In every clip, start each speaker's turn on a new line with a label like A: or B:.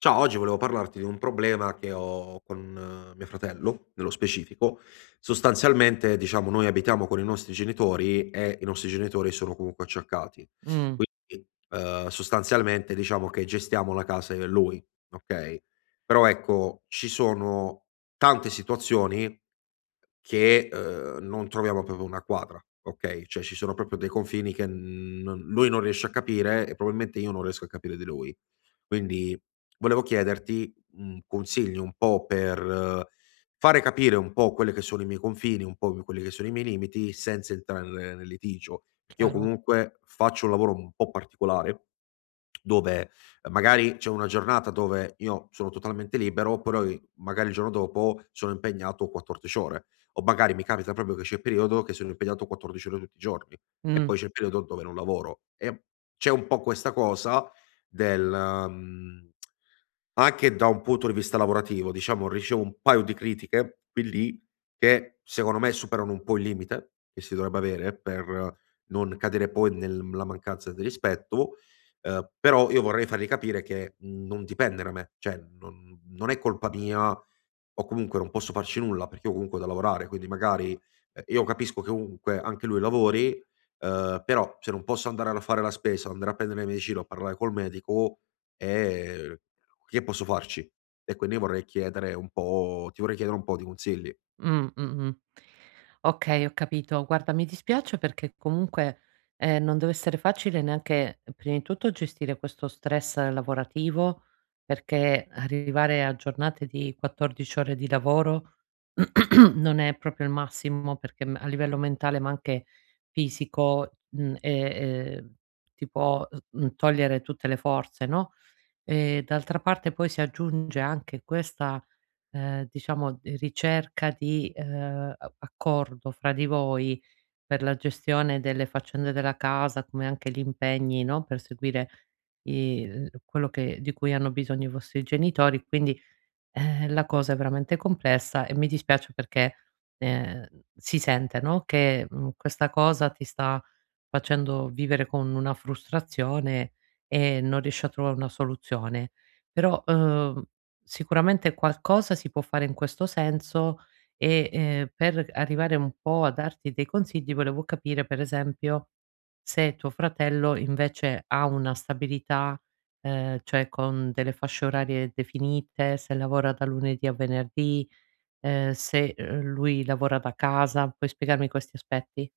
A: Ciao, oggi volevo parlarti di un problema che ho con mio fratello, nello specifico. Sostanzialmente, diciamo, noi abitiamo con i nostri genitori e i nostri genitori sono comunque acciaccati.
B: Mh,
A: Quindi, sostanzialmente, diciamo che gestiamo la casa io e lui, ok? Però ecco, ci sono tante situazioni che, non troviamo proprio una quadra, okay, cioè ci sono proprio dei confini che non lui non riesce a capire e probabilmente io non riesco a capire di lui. Quindi volevo chiederti, consigli un po' per fare capire un po' quelle che sono i miei confini, un po' quelli che sono i miei limiti, senza entrare nel litigio, perché io
B: chiaro.
A: comunque faccio un lavoro un po' particolare, dove magari c'è una giornata dove io sono totalmente libero, però i magari il giorno dopo sono impegnato 14 ore o magari mi capita proprio che c'è il periodo che sono impegnato 14 ore tutti i giorni e
B: Mh,
A: poi c'è il periodo dove non lavoro. E c'è un po' questa cosa del, mhmm, anche da un punto di vista lavorativo, diciamo, ricevo un paio di critiche qui e lì che secondo me superano un po' il limite che si dovrebbe avere per non cadere poi nella mancanza di rispetto, però io vorrei fargli capire che non dipende da me, cioè non è colpa mia o comunque non posso farci nulla perché io comunque ho da lavorare, quindi magari io capisco che comunque anche lui lavori, però se non posso andare a fare la spesa, andare a prendere la medicina o parlare col medico, ehm, che posso farci? E quindi vorrei chiedere un po' ti vorrei chiedere un po' di consigli.
B: mh-mh. Okay, ho capito. Guarda, mi dispiace perché comunque, non deve essere facile neanche, prima di tutto, gestire questo stress lavorativo, perché arrivare a giornate di 14 ore di lavoro non è proprio il massimo perché m a livello mentale, ma anche fisico, e ehm, ti può, togliere tutte le forze, no, e d'altra parte poi si aggiunge anche questa diciamo, ricerca di, a accordo fra di voi per la gestione delle faccende della casa, come anche gli impegni, no, per seguire i l quello che di cui hanno bisogno i vostri genitori. Quindi la cosa è veramente complessa e mi dispiace perché, ehm, si sente, no, che, questa cosa ti sta facendo vivere con una frustrazione e non riesci a trovare una soluzione. Però, sicuramente qualcosa si può fare in questo senso e, per arrivare un po' a darti dei consigli volevo capire, per esempio, se tuo fratello invece ha una stabilità, cioè con delle fasce orarie definite, se lavora da lunedì a venerdì, se, lui lavora da casa. Puoi spiegarmi questi aspetti?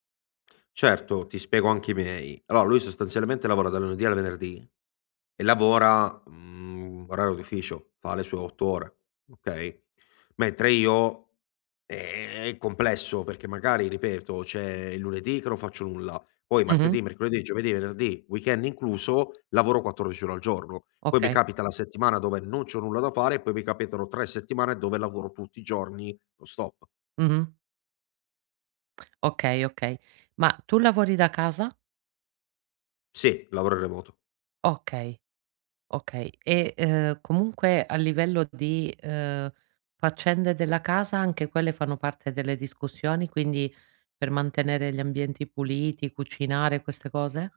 A: Certo, ti spiego anche i miei. Allora, lui sostanzialmente lavora dal lunedì al venerdì e lavora, orario d'ufficio, fa le sue 8 ore, okay, mentre io è complesso perché magari, ripeto, c'è il lunedì che non faccio nulla, poi
B: Mh-mh.
A: martedì, mercoledì, giovedì, venerdì, weekend incluso, lavoro 14 ore al giorno. Poi mi
B: Okay.
A: capita la settimana dove non c'ho nulla da fare e poi mi capitano 3 settimane dove lavoro tutti i giorni non stop.
B: Mh-mh. Okay, okay. Ma tu lavori da casa?
A: Sì, lavoro in remoto.
B: Okay, okay. E, comunque a livello di, faccende della casa anche quelle fanno parte delle discussioni, quindi per mantenere gli ambienti puliti, cucinare, queste cose?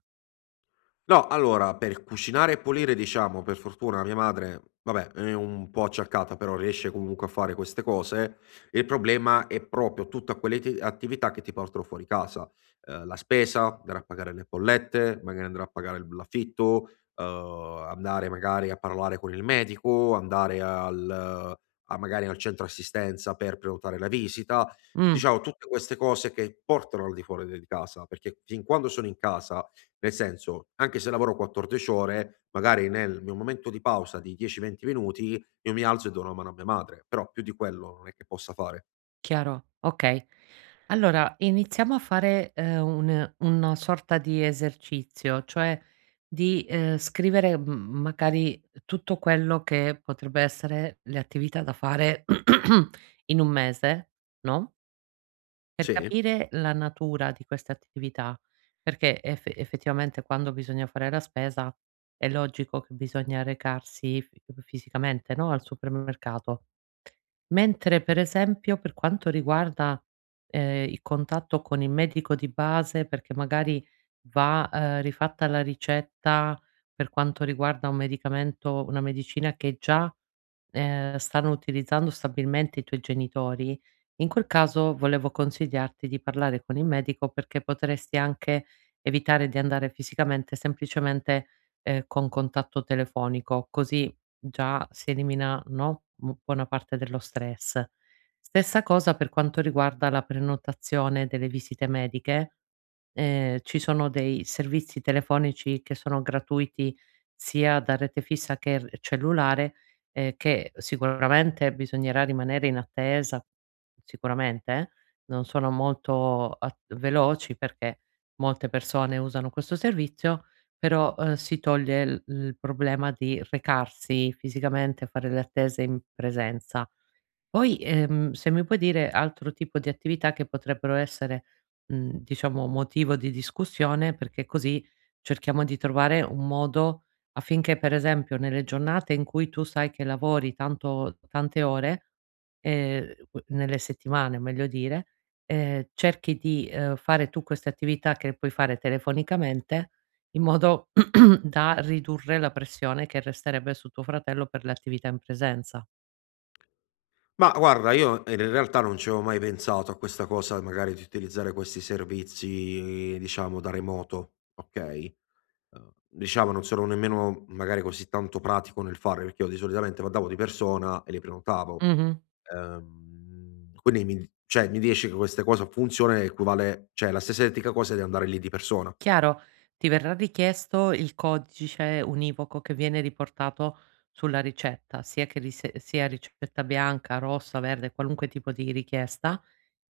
A: No, allora per cucinare e pulire diciamo, per fortuna mia madre, vabbè è un po' acciaccata, però riesce comunque a fare queste cose. Il problema è proprio tutta quelle ati attività che ti portano fuori casa, la spesa, andare a pagare le bollette, magari andare a pagare il l'affitto, andare magari a parlare con il medico, andare al a magari al centro assistenza per prenotare la visita,
B: Mh.
A: diciamo tutte queste cose che portano al di fuori de di casa, perché fin quando sono in casa nel senso, anche se lavoro 14 ore, magari nel mio momento di pausa di 10, 20 minuti, io mi alzo e do una mano a mia madre, però più di quello non è che possa fare.
B: Chiaro, okay. Allora iniziamo a fare, un una sorta di esercizio, cioè di, scrivere, m magari tutto quello che potrebbe essere le attività da fare in un mese, no, per
A: Sì?
B: capire la natura di queste attività, perché effettivamente quando bisogna fare la spesa è logico che bisogna recarsi fi fisicamente, no, al supermercato. Mentre per esempio per quanto riguarda, il contatto con il medico di base, perché magari va, rifatta la ricetta per quanto riguarda un medicamento una medicina che già stanno utilizzando stabilmente i tuoi genitori, in quel caso volevo consigliarti di parlare con il medico perché potresti anche evitare di andare fisicamente, semplicemente, con contatto telefonico, così già si elimina, no, bu buona parte dello stress. Stessa cosa per quanto riguarda la prenotazione delle visite mediche. Ci sono dei servizi telefonici che sono gratuiti sia da rete fissa che r cellulare, che sicuramente bisognerà rimanere in attesa, sicuramente, non sono molto at veloci perché molte persone usano questo servizio, però, si toglie l il problema di recarsi fisicamente, fare le attese in presenza. Poi, se mi puoi dire altro tipo di attività che potrebbero essere, diciamo motivo di discussione, perché così cerchiamo di trovare un modo affinché, per esempio, nelle giornate in cui tu sai che lavori tanto tante ore, u nelle settimane meglio dire, cerchi di, fare tu queste attività che puoi fare telefonicamente, in modo da ridurre la pressione che resterebbe su tuo fratello per le attività in presenza.
A: Ma guarda, io in realtà non ci avevo mai pensato a questa cosa, magari di utilizzare questi servizi, diciamo, da remoto, okay? Diciamo non sono nemmeno magari così tanto pratico nel fare, perché io di solitamente andavo di persona e li prenotavo.
B: Mh-mh.
A: Mi riesci che queste cosa funziona e equivale cioè è la stessa identica cosa di andare lì di persona.
B: Chiaro, ti verrà richiesto il codice univoco che viene riportato sulla ricetta, sia che ris sia ricetta bianca, rossa, verde, qualunque tipo di richiesta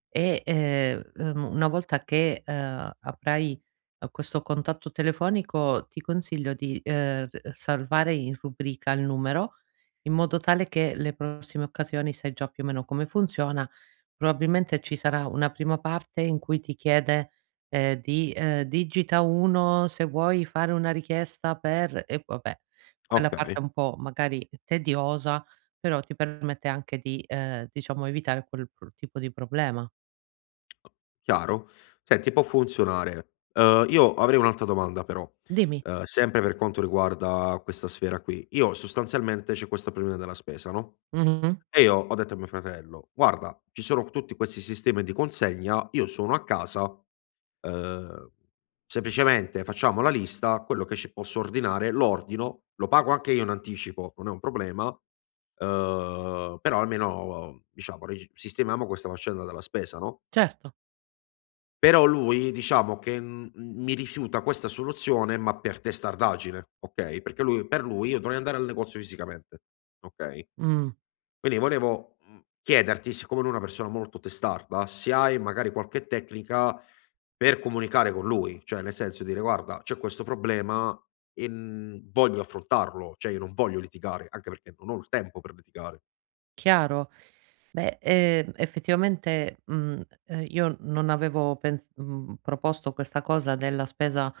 B: e, una volta che, avrai, questo contatto telefonico ti consiglio di, r salvare in rubrica il numero, in modo tale che le prossime occasioni sai già più o meno come funziona. Probabilmente ci sarà una prima parte in cui ti chiede, di digita 1 se vuoi fare una richiesta per e vabbè, quella
A: Okay,
B: parte un po' magari tediosa, però ti permette anche di, diciamo evitare quel pro tipo di problema.
A: chiaro. Senti può funzionare. Io avrei un'altra domanda però,
B: Dimmi.
A: sempre per quanto riguarda questa sfera qui. Io sostanzialmente c'è questo problema della spesa, no?
B: Mh-mh.
A: E io ho detto a mio fratello: "Guarda, ci sono tutti questi sistemi di consegna, io sono a casa, ehm, semplicemente facciamo la lista, quello che ci posso ordinare lo ordino, lo pago anche io in anticipo, non è un problema, però almeno diciamo regi sistemiamo questa faccenda della spesa", no,
B: Certo.
A: però lui diciamo che, mi rifiuta questa soluzione, ma per testardaggine, okay, perché lui per lui io dovrei andare al negozio fisicamente, okay?
B: Mh,
A: Quindi volevo, chiederti, siccome lui è una persona molto testarda, se hai magari qualche tecnica per comunicare con lui, cioè nel senso dire: "Guarda, c'è questo problema e, voglio affrontarlo, cioè io non voglio litigare, anche perché non ho il tempo per litigare".
B: chiaro. Beh, effettivamente, io non avevo proposto questa cosa della spesa,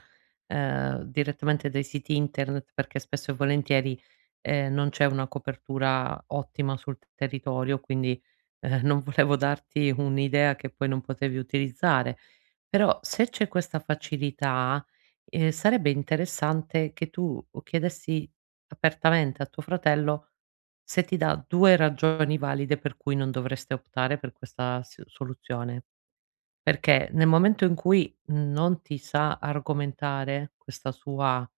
B: direttamente dai siti internet perché spesso e volentieri, non c'è una copertura ottima sul territorio, quindi, ehm, non volevo darti un'idea che poi non potevi utilizzare. Però se c'è questa facilità, sarebbe interessante che tu chiedessi apertamente a tuo fratello se ti dà 2 ragioni valide per cui non dovreste optare per questa s soluzione. Perché nel momento in cui non ti sa argomentare questa sua,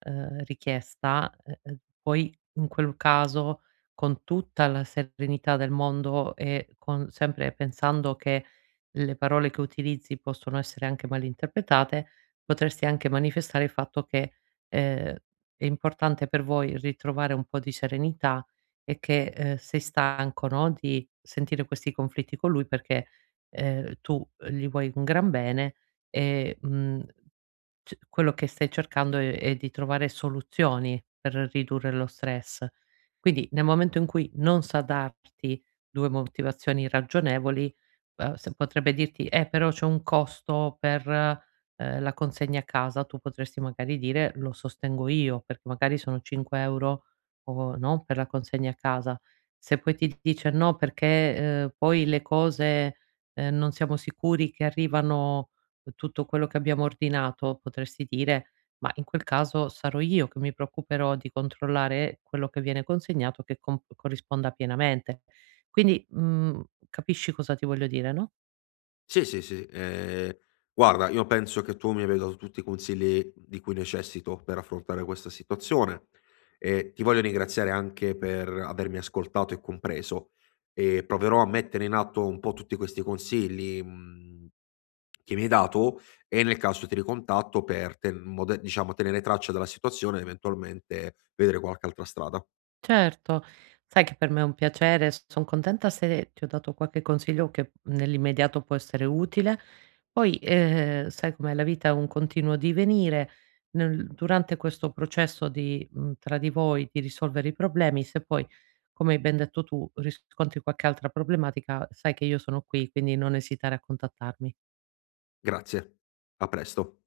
B: richiesta, poi in quel caso con tutta la serenità del mondo e con sempre pensando che le parole che utilizzi possono essere anche malinterpretate, potresti anche manifestare il fatto che, ehm, è importante per voi ritrovare un po' di serenità e che, sei stanco, no, di sentire questi conflitti con lui perché tu gli vuoi un gran bene e, mhmm c quello che stai cercando è di trovare soluzioni per ridurre lo stress. Quindi nel momento in cui non sa darti 2 motivazioni ragionevoli, se potrebbe dirti: però c'è un costo per, la consegna a casa." Tu potresti magari dire: "Lo sostengo io." Perché magari sono 5 € o no, per la consegna a casa. Se poi ti dice: "No, perché, poi le cose, non siamo sicuri che arrivano" tutto quello che abbiamo ordinato, potresti dire, ma in quel caso sarò io che mi preoccuperò di controllare quello che viene consegnato che corrisponda pienamente. Quindi, capisci cosa ti voglio dire, no?
A: Sì, sì, sì. Guarda, io penso che tu mi abbia dato tutti i consigli di cui necessito per affrontare questa situazione e ti voglio ringraziare anche per avermi ascoltato e compreso e proverò a mettere in atto un po' tutti questi consigli, che mi hai dato e nel caso ti ricontatto per ten mode diciamo tenere traccia della situazione, e eventualmente vedere qualche altra strada.
B: Certo, sai che per me è un piacere, son contenta se ti ho dato qualche consiglio che nell'immediato può essere utile. Poi, sai com'è, la vita è un continuo divenire, nel durante questo processo di tra di voi, di risolvere i problemi, se poi, come hai ben detto tu, riscontri qualche altra problematica, sai che io sono qui, quindi non esitare a contattarmi.
A: Grazie. A presto.